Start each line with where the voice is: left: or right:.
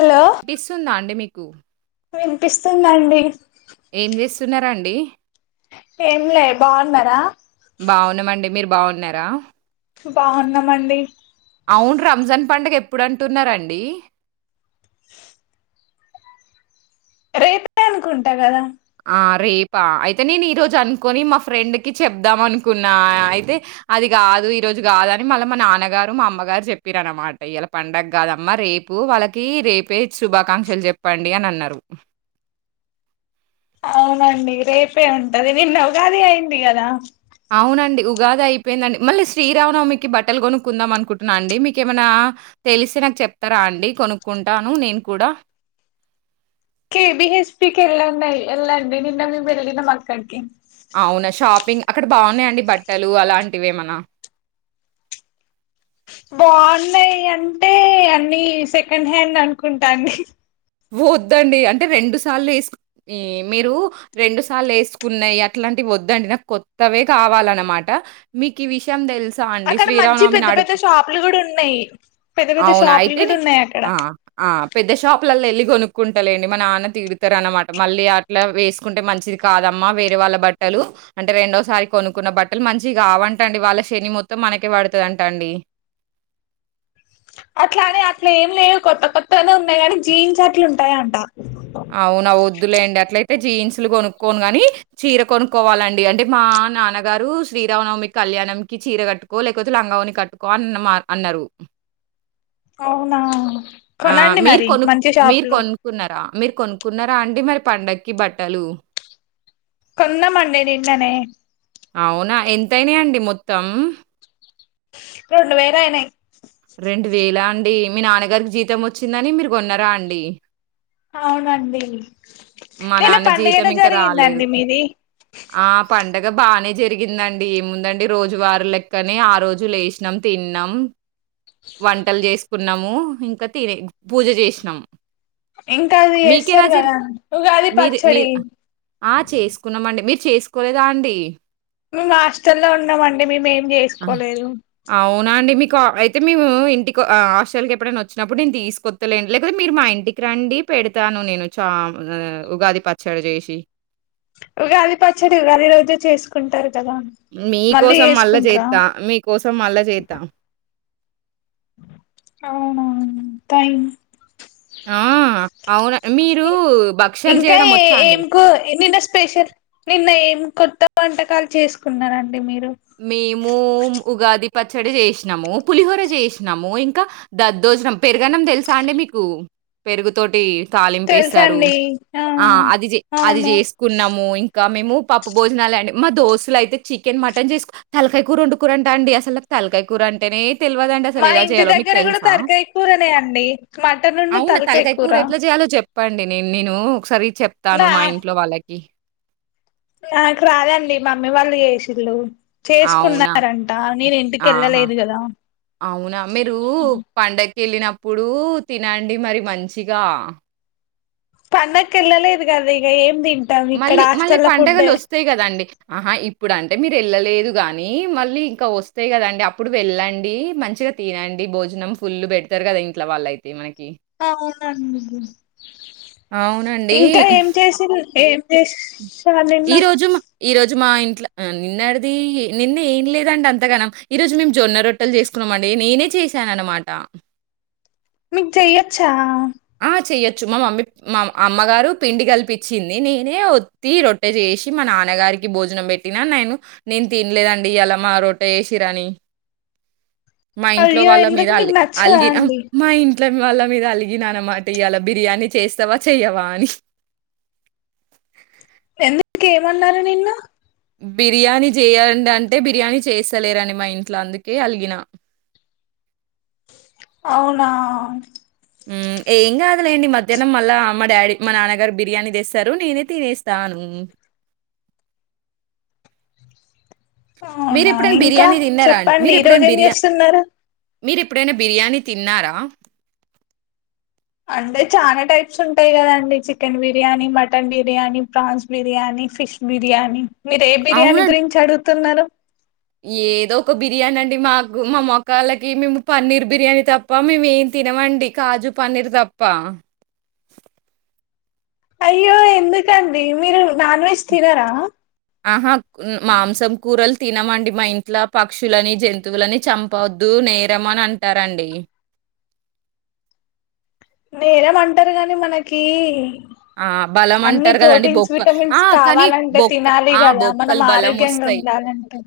left: Hello
right: డిస్తుందా అండి మీకు కు
left: వినిపిస్తుందండి
right: ఏం చేస్తున్నారండి
left: ఏం లే బాగున్నారా
right: బాగున్నామండి మీరు బాగు నారా
left: బాగున్నామండి
right: అవును రంజాన్ పండుగ ఎప్పుడు అంటున్నారండి
left: రేపే అనుకుంటా కదా
right: ఆ రేపా అయితే నేను ఈ రోజు అనుకొని మా ఫ్రెండ్ కి చెప్దాం అనుకున్నా అయితే అది కాదు ఈరోజు కాదని మళ్ళీ మా నాన్నగారు మా అమ్మగారు చెప్పిరన్నమాట ఇలా పండగ కాదమ్మా రేపు వాళ్ళకి రేపే శుభాకాంక్షలు చెప్పండి అని అన్నారు
left: అవునండి రేపే ఉంటది నిన్న ఉగాది అయింది కదా
right: అవునండి ఉగాది అయిపోయిందండి మళ్ళీ శ్రీరామునమికి బట్టలు కొనుక్కుందాం అనుకుంటున్నా అండి మీకేమనా తెలిస్తే నాకు చెప్తారా అండి కొనుక్కుంటాను నేను కూడా
left: కే బి హెచ్ పికి ఎల్లండి ఎల్లండి నిన్న మేం వెళ్లిినం అక్కడికి
right: అవునా షాపింగ్ అక్కడ బాగున్నాయండి బట్టలు అలాంటిఏమైనా
left: బాగున్నాయి అంటే అని సెకండ్ హ్యాండ్ అనుకుంట అండి
right: వద్దండి అంటే రెండు సార్లు వేసు మీరు రెండు సార్లు వేసుకున్నాయి అట్లాంటివి వద్దండి నాకు కొత్తవే కావాలన్నమాట మీకు ఈ విషయం తెలుస
left: అక్కడ మంచి పెద్ద పెద్ద షాపులు కూడా ఉన్నాయి పెద్ద పెద్ద
right: అవునా!
left: షాపులు
right: అయితే
left: కూడా
right: నే
left: ఉన్నాయి అక్కడ
right: వాళ్ళ వెళ్ళి కొనుక్కుంటాండి మా నాన్న తీడుతారు అనమాట మళ్ళీ అట్లా వేసుకుంటే మంచిది కాదమ్మా వేరే వాళ్ళ బట్టలు అంటే రెండోసారి కొనుక్కున్న బట్టలు మంచి కావంటండి వాళ్ళ శని మొత్తం మనకే పడతదంటా అండి
left: అట్లానే అట్లా ఏం లేవు కొత్త కొత్తగానే ఉన్నాయి కానీ జీన్స్ అట్లా ఉంటాయంట-
right: అవునా వద్దులే అండి అట్లయి అంటే జీన్సులు కొనుక్కోను గానీ చీర కొనుక్కోవాలండి అంటే మా నాన్నగారు శ్రీరామనవమి కళ్యాణంకి చీర కట్టుకో లేకపోతే లంగావుని కట్టుకో అన్న మా అన్నారు
left: అవునా
right: ఆ
left: కొనండి
right: మీరు
left: మరి
right: కొనుక్
left: మంచి షాప్
right: మీరు
left: లో
right: కొనుక్కున్నారా మీరు కొనుక్కున్నారా అండి మరి పండకి బట్టలు
left: కొన్నమండి నిన్ననే
right: అవునా ఎంతైనాయి అండి మొత్తం
left: రెండువేలు అయినాయి
right: రెండు వేలా అండి మీ నాన్నగారికి జీతం వచ్చిందని మీరు కొన్నరా అండి
left: అవునండి
right: మా
left: ఏలా
right: నాన్న జీతం
left: పండుగలో
right: ఇంకా
left: జరిగిందండి మీది
right: అండగా బానే జరిగిందండి ఏముందండి రోజువారు లెక్కనే ఆ రోజు లేసినాం తిన్నాం వంటలు చేసుకున్నాము ఇంకా తినే పూజ చేసినాము చేసినం
left: ఇంకా అది వస్తారు కదా ఉగాది
right: మీరు
left: పచ్చడి
right: మీరు ఆ! చేసుకున్నామండి. మీరు చేసుకోలేదా అండి
left: మేం హాస్టల్లో ఉన్నామండి మేము ఏం చేసుకోలేదు
right: యితే [inaudible] అయితే మేము ఇంటికి హాస్టల్ కి ఎప్పుడైనా వచ్చినప్పుడు నేను తీసుకొస్తలేండి లేకపోతే మీరు మా ఇంటికి రండి పెడతాను నేను చా ఉగాది పచ్చడి చేసి
left: ఉగాది పచ్చడి ఉగాది రోజే చేసుకుంటారు కదా
right: మీ
left: మళ్ళీ
right: కోసం మళ్ళా
left: చేసుకుంటారా
right: చేస్తా మీకోసం మళ్ళా చేస్తా
left: అవునా థాంక్
right: ఆ! అవును. మీరు భక్షాలు
left: ఇంకా
right: జేయడం వచ్చా అండి?
left: ఏంకు నిన్న స్పెషల్ నిన్న ఏం కొత్త వంటకాలు చేసుకున్నరం
right: మేము ఉగాది పచ్చడి చేసినాము పులిహోర చేసినాము ఇంకా దద్దోజనం పెరుగన్నం తెలుసా అండి మీకు పెరుగుతోటి తాలింపేశారు ఆ అది అది
left: అవును
right: చేసుకున్నాము ఇం మేము పప్పు భోజనాలు అండి మా దోస్తులు అయితే చికెన్ మటన్ చేస్తే తలకాయ కూర ఉండు కూరంట అండి అసలు తలకాయ కూరంటేనే తెలవదండి అసలు
left: మా
right: ఎలా
left: ఇంటి
right: చేయాలో మీకు
left: దగ్గర కూడా
right: తెలుసా
left: తలకాయ కూరనే అండి మటనున్ను
right: అవునా తలకాయ కూర ఎట్లా చేయాలో చెప్పండి నే నేను సరి చెప్తాను
left: నా
right: మా ఇంట్లో వాళ్ళ పే [unintelligible]
left: నాకు రాదండి మమ్మీ వాళ్ళు చేసిళ్ళు
right: అవునా?
left: చేసుకున్నారంట నేను ఇంటికి
right: ఆహా!
left: ఎళ్ళలేదు కదా
right: కేళ్ళినప్పుడు తినండి మరి మంచిగా
left: పండక్కి వెళ్ళలేదు కదా ఇంకా ఏం తిం
right: మళ్ళీ మళ్ళీ పండగలు వస్తాయి కదండి ఆహా ఇప్పుడు అం అంటే మీరు వెళ్ళలేదు గానీ మళ్ళీ ఇంకా వస్తాయి కదండి అప్పుడు వెళ్ళండి మంచిగా తినండి భోజనం ఫుల్ పెడతారు కదా ఇంట్లో వాళ్ళ అయితే మనకి
left: అవునండి ఇంకా ఏం చేసింది ఏ
right: ఈ రోజు ఈరోజు మా ఇంట్లో నిన్నడిది నిన్న ఏం లేదండి అంతగానం ఈరోజు మేము జొన్న రొట్టెలు చేసుకున్నామండి నేనే చేశాను అనమాట
left: మీకు చేయొచ్చా
right: ఆ చెయొచ్చు మా మమ్మీ మా అమ్మగారు పిండి కల్పించింది నేనే ఒత్తి రొట్టె చేసి మా నాన్నగారికి భోజనం పెట్టినా నేను నేను తినలేదండి అలా మా రొట్టె చేసిరని మా ఇంట్లో
left: అయ్యో
right: వాళ్ళ మీద
left: ఎందుకు
right: అల్
left: మీకు నచ్చదా
right: అలిగిన
left: అండి
right: మా ఇం ట్లో వాళ్ళ మీద అలి గిన అనమాట ఇయ్యాల బిర్యానీ చేస్తావా చెయ్యవా అని
left: ఎందుకు ఏమన్నారు నిన్ను
right: బిర్యానీ చేయండి అంటే బిర్యానీ చేస్తలేరని మా ఇంట్లో అందుకే అలిగిన
left: అవునా
right: ఏం కాదలేండి మధ్యాహ్నం మళ్ళా మా డాడీ మా నాన్నగారు బిర్యానీ తెస్తారు నేనే తినేస్తాను
left: అవునా
right: మీరెప్పుడైనా
left: ఇంకా
right: బిర్యానీ తిన్నారా
left: చెప్పండి ఈ రోజు ఏం చేస్తున్నారు
right: మీరు ఎప్పుడైనా బిర్యానీ తిన్నారా
left: అంటే చాలా టైప్స్ ఉంటాయి కదండి chicken biryani mutton biryani prawns biryani fish biryani మీరు ఏ బిర్యానీ
right: అవునండి.
left: గురించి అడుగు తున్నారు
right: ఏదో ఒక బిర్యానీ అండి మాకు మా మొక్కళ్ళకి మేము పన్నీర్ బిర్యానీ తప్ప మేము ఏం తినమండి కాజు పన్నీర్ తప్ప
left: అయ్యో ఎందుకండి మీరు నాన్ వెజ్ తినరా
right: ఆహా మాంసం కూరలు తినమండి మా ఇంట్లో పక్షులని జంతువులని చంపవద్దు నేరం అని అంటారండి
left: నేరమంటారు గాని మనకి
right: ఆ బలం
left: అన్ని
right: అంటారు కదండి
left: ప్రోటీన్స్
right: బొక్క ఆ
left: విటమిన్స్
right: కానీ
left: కావాలంటే
right: బొక్క
left: తినాలి
right: ఆ
left: కదా మనం
right: బొక్కలు బలం
left: ఆరోగ్యంగా
right: వస్తాయి
left: ఉండాలంటే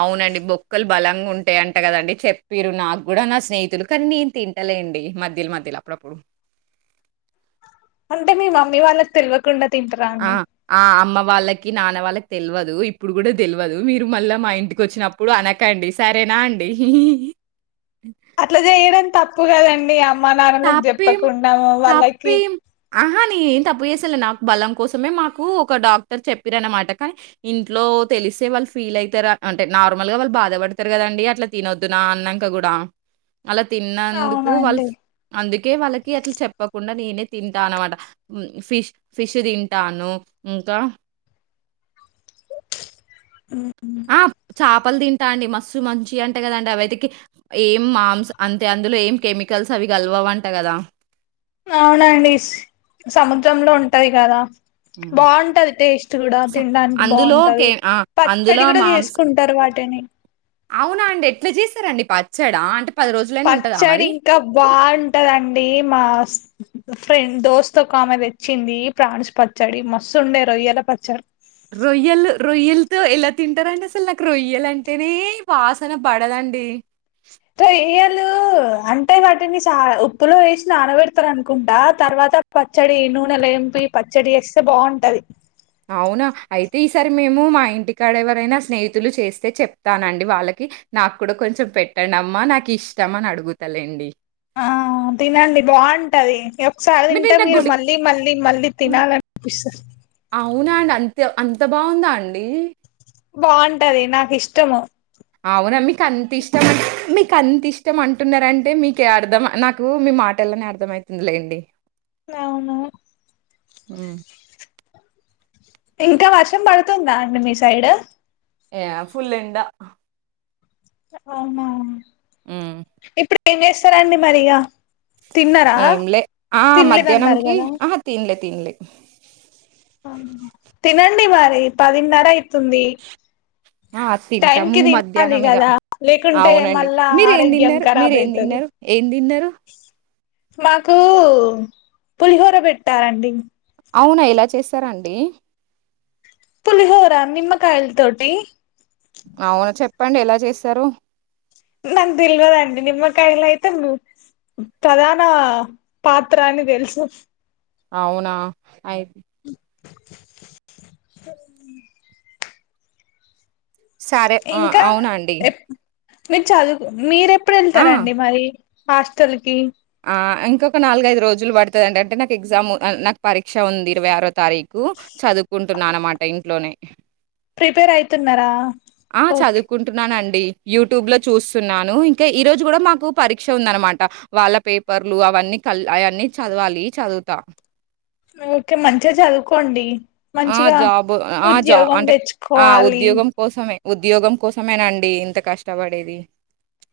right: అవునండి బొక్కలు బలంగా ఉంటాయి అంట కదండి చెప్పిరు నాకు కూడా నా స్నేహితులు కానీ నేను తింటలేండి మధ్యలు మధ్యలో అప్పుడప్పుడు
left: అంటే మీ మమ్మీ వాళ్ళకి తెలవకుండా
right: ఆ ఆ అమ్మ వాళ్ళకి నాన్న వాళ్ళకి తెల్వదు ఇప్పుడు కూడా తెల్వదు మీరు మళ్ళా మా ఇంటికి వచ్చినప్పుడు అనకండి సరేనా అండి
left: అట్లా చేయడం తప్పు కదండి అ మా నాన్నకు చెప్పకుండా ము వాళ్ళకి
right: ఆహా న ఏం తప్పు చేసాలే నాకు బలం కోసమే మాకు ఒక డాక్టర్ చెప్పిర అనమాట కానీ ఇంట్లో తెలిసే వాళ్ళు ఫీల్ అయితారు అంటే నార్మల్ గా వాళ్ళు బాధపడతారు కదండి అట్లా తినొద్దునా అన్నాక కూడా అలా తిన్నందుకు వాళ్ళు
left: అవునండి
right: అందుకే వాళ్ళకి అట్లా చెప్పకుండా నేనే తింటాను అనమాట ఫిష్ ఫిష్ తింటాను ఇంకా
left: ఉమ్
right: ఆ చాప లు తింటా అండి మస్తు మంచియ అంట కదండి అవకి ఏం మాంస్ అంతే అందులో ఏం కెమికల్స్ అవి కలవవంట కదా
left: అవునండి [unintelligible] సముద్రంలో ఉంటది గదా
right: హ్మ్.
left: బాగుంటది, టేస్ట్ గూడ
right: స
left: తినడానికి
right: అందులో
left: బావుంటది.
right: కే ఆ!
left: పచ్చడి
right: అందులో
left: కూడా
right: మాంస
left: చేసుకుంటారు. వాటిని
right: అవునా అండి ఎట్లా చేస్తారండి పచ్చాడా అంటే రోజులైనా ఉంటదా
left: పచ్చడి
right: మరి?
left: ఇంక బాగుంటదండి మాస్ ఫ్రెండ్ దోస్త్ ఒక ఆమె తెచ్చింది. ప్రాన్స్ పచ్చడి మస్సు ఉండే రొయ్యల పచ్చడి.
right: రొయ్యలు, రొయ్యల్తో ఎలా తింటరండీ! అసలు నాకు రొయ్యలు అంటేనే వాసన బడదండి.
left: లు అంటే, వాటిని సా ఉప్పులో వేసి నానబెడతారు అనుకుంటా. తర్వాత పచ్చడి నూనెల ఎంపి పచ్చడి చేస్తే బాగుంటది.
right: అవునా! అయితే ఈసారి మేము, మా ఇంటికాడ ఎవరైనా స్నేహితులు చేస్తే చెప్తానండి. వాళ్లకి నాకు కూడా కొంచెం పెట్టండమ్మ నాకిష్టం అని అడుగుతలేండి.
left: ఆ తినండి బాగుంటది [unintelligible] సారి తింటే
right: నిన్న
left: మీరు మళ్ళీ,
right: గుడి
left: మళ్ళీ, మళ్ళీ తినాలని పిస్తది.
right: అవున అండి అంత్య అంత బాగుందాండి.
left: బావుంటది నాకిష్టము
right: కంతిష్టం అంటే మికంతిష్టం అంటున్నారంటే, మీకే అర్థం నాకు మీ మాటల్లోనే అర్థమయతుందిలేండి.
left: నవునా
right: హు
left: ఇంకా వర్షం పడుతుందా అండి మీ సైడ్
right: య ఫుల్ ఎండ
left: [unintelligible] అవునా
right: హామ్
left: ఇప్పుడు ఏం చేస్తారండి మరి ఇగ తిన్నారా
right: ఏంలే ఆ
left: తినలేదన్నారు
right: మధ్యాహ్నంకి
left: కదా
right: అహ తిన్లే తిన్లే
left: తినండి మరీ పదిన్నర అయితుంది
right: ఆహ్
left: టైం
right: తింటాము
left: కి తినాలి
right: మధ్యాహ్నం ఇగ
left: కదా లేకుంటే
right: అవునండి.
left: మళ్ళా
right: మీరు ఏం
left: ఆరోగ్యం
right: తిన్నారు,
left: ఖరాబ్
right: మీరేం
left: అయితది
right: తిన్నారు, ఏం తిన్నారు.
left: మాకు పులిహోర పెట్టారండి
right: అవునా ఎలా చేస్తారండీ
left: పులిహోరా నిమ్కాయల్ తోటి
right: పండు ఎలా చేస్తారు
left: నాక్ తెల్వదండి నిమ్మకాయలైతే ము ప్రధాన పాత్ర అని తెలుసు
right: అవునా అయి
left: [inaudible]
right: సరే ఆ అవునా అండి
left: మీర్ చదువు మీరేప్
right: ఆ!
left: ప్పుడెళ్తారండి మరి హాస్టల్కి
right: ఆ ఇంకొక నాలుగైదు రోజులు బడతదండి. అంటే నాక్ ఎగ్జామ్ [unintelligible] నాక్ పరీక్ష ఉంది. ఇరవై ఆరో తారీకు చదువుకుంటున్నా, అనమాట ఇంట్లోనే.
left: ప్రిపేర్ అయితున్నారా ఓకె
right: ది. యూట్యూబ్లో చూస్తున్నాను ఇంకా ఈ రోజు గుడా మాకు పరీక్ష ఉందనమాట. వాళ్ళ పేపర్లు అవన్నీ కల్ అయన్ని చదవాలి చదువుతా
left: ఓకె మంచిగ చదువుకోండి
right: ఆ
left: మంచిగా
right: జాబ్ ఆ జా
left: ఉద్యోగం
right: అంటే ఆ
left: తెచ్చుకోవాలి
right: ఉద్యోగం కోసమే ఉద్యోగం కోసమేనండి ఇంత కష్టపడేది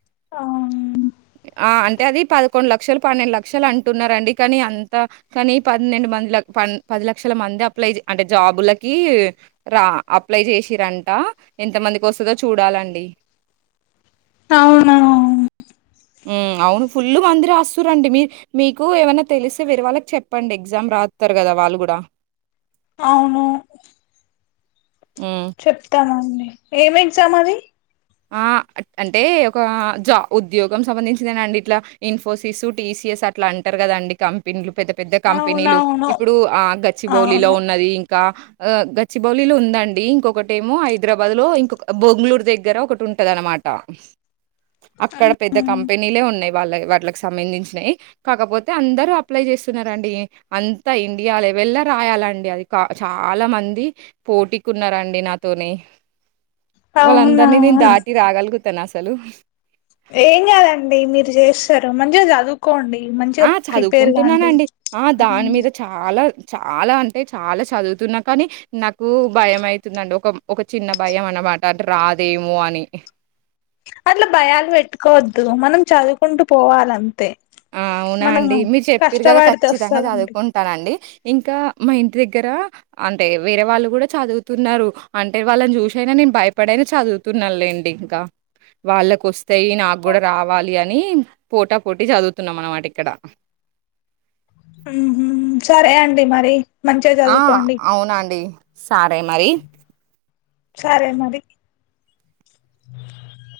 left: ఆహ
right: ఆ అంటే అది పదకొండు లక్షలు పన్నెండు లక్షలు అంటున్నారండి కానీ అంత కానీ పన్నెండు మంది ల ప పది లక్షల మంది అప్లై చే అంటే జాబులకి ర అప్లై చేసిరంట ఎంత మందికి వస్తదో చూడాలండి
left: అవునా
right: ఉమ్ అవును ఫుల్ మంది రాస్తురండి మి మీకు ఏమైన తెలిస్తే వేరే వాళ్ళకి చెప్పండి ఎగ్జామ్ రాస్తార్ కదా వాళ్ళు కూడ
left: అవును
right: హ్మ్.
left: చెప్తానండి ఎం ఎగ్జామ్ అది
right: ఆ అంటే ఒక జ ఉద్యోగం సంబంధించిందేనండి ఇట్ల ఇన్ఫోసిస్ టీ సిఎస్ అట్ల అంటారు కదాండి కంపెనీలు పెద్ద పెద్ద కంపెనీలు
left: అవునవును
right: ఇప్పుడు అ గచ్చిబోలిలో
left: అవును
right: ఉన్నది క గచ్చిబౌలిలు ఉందండి ఇంకొకటేమో హైద్రాబాద్ లో ఇంకొక బొంగుళూరు దగ్గర ఒక ట్టుంటదనమాట అక్కడ పెద్ద కంపెనీలే ఉన్నాయి వాళ్ళ వాట్లకి సంబంధించినయి కాకపోతే అందరు అప్లై చేస్తున్నారండి అంతా ఇండియా లె వెళ్ళ రాయాలండి అది చాల మంది పోటీకున్నారంండి నాతోనే
left: కవునా
right: దాటి రాగలుగతన అస్సలు
left: ఏం కాాదండి మీర్ చేస్తరు మంచిగా చదువుకోండి మంచిగా
right: ఆ
left: ప్రిపేర్ కాండి
right: చదువుకుంటున్నానండి ఆ దాని
left: ఉమ్.
right: మీద చాల్ చాలా అంటే చాలా చదువుతున్నా కానీ నాకు భయమయితుందండి ఒక ఒక చిన్న భయం అన్నమాట అంట రాదేమో అని
left: అట్ల భయాలు పెట్టుకోవద్దు మనం చదువుకుంటూ పోవాలంతే
right: ఆ అవునా
left: మనము
right: అండి మీర్ చెప్పిరు కదా
left: కష్టపడితే
right: ఖచ్చితంగా
left: వస్తదండి
right: చదువుకుంటానండి ఇంకా మా ఇంటి దగ్గర అంటే వేరే వాళ్ళు కూడ చదువుతున్నారు అంటే వాళ్ళని చూసైన నేన్ భయపడైనా చదువుతున్నాలేండి ఇంకా వాళ్ళకు వస్తాయి నాక్ కూడా రావాలి అని పోటా పోటీ చదువు తున్నాం అనమాట ఇక్కడ
left: ఉ హుమ్ సరే అండి మరి మంచిగా
right: ఆ
left: చదువుకోండి
right: అవునండి సరే మరి
left: సరే మరి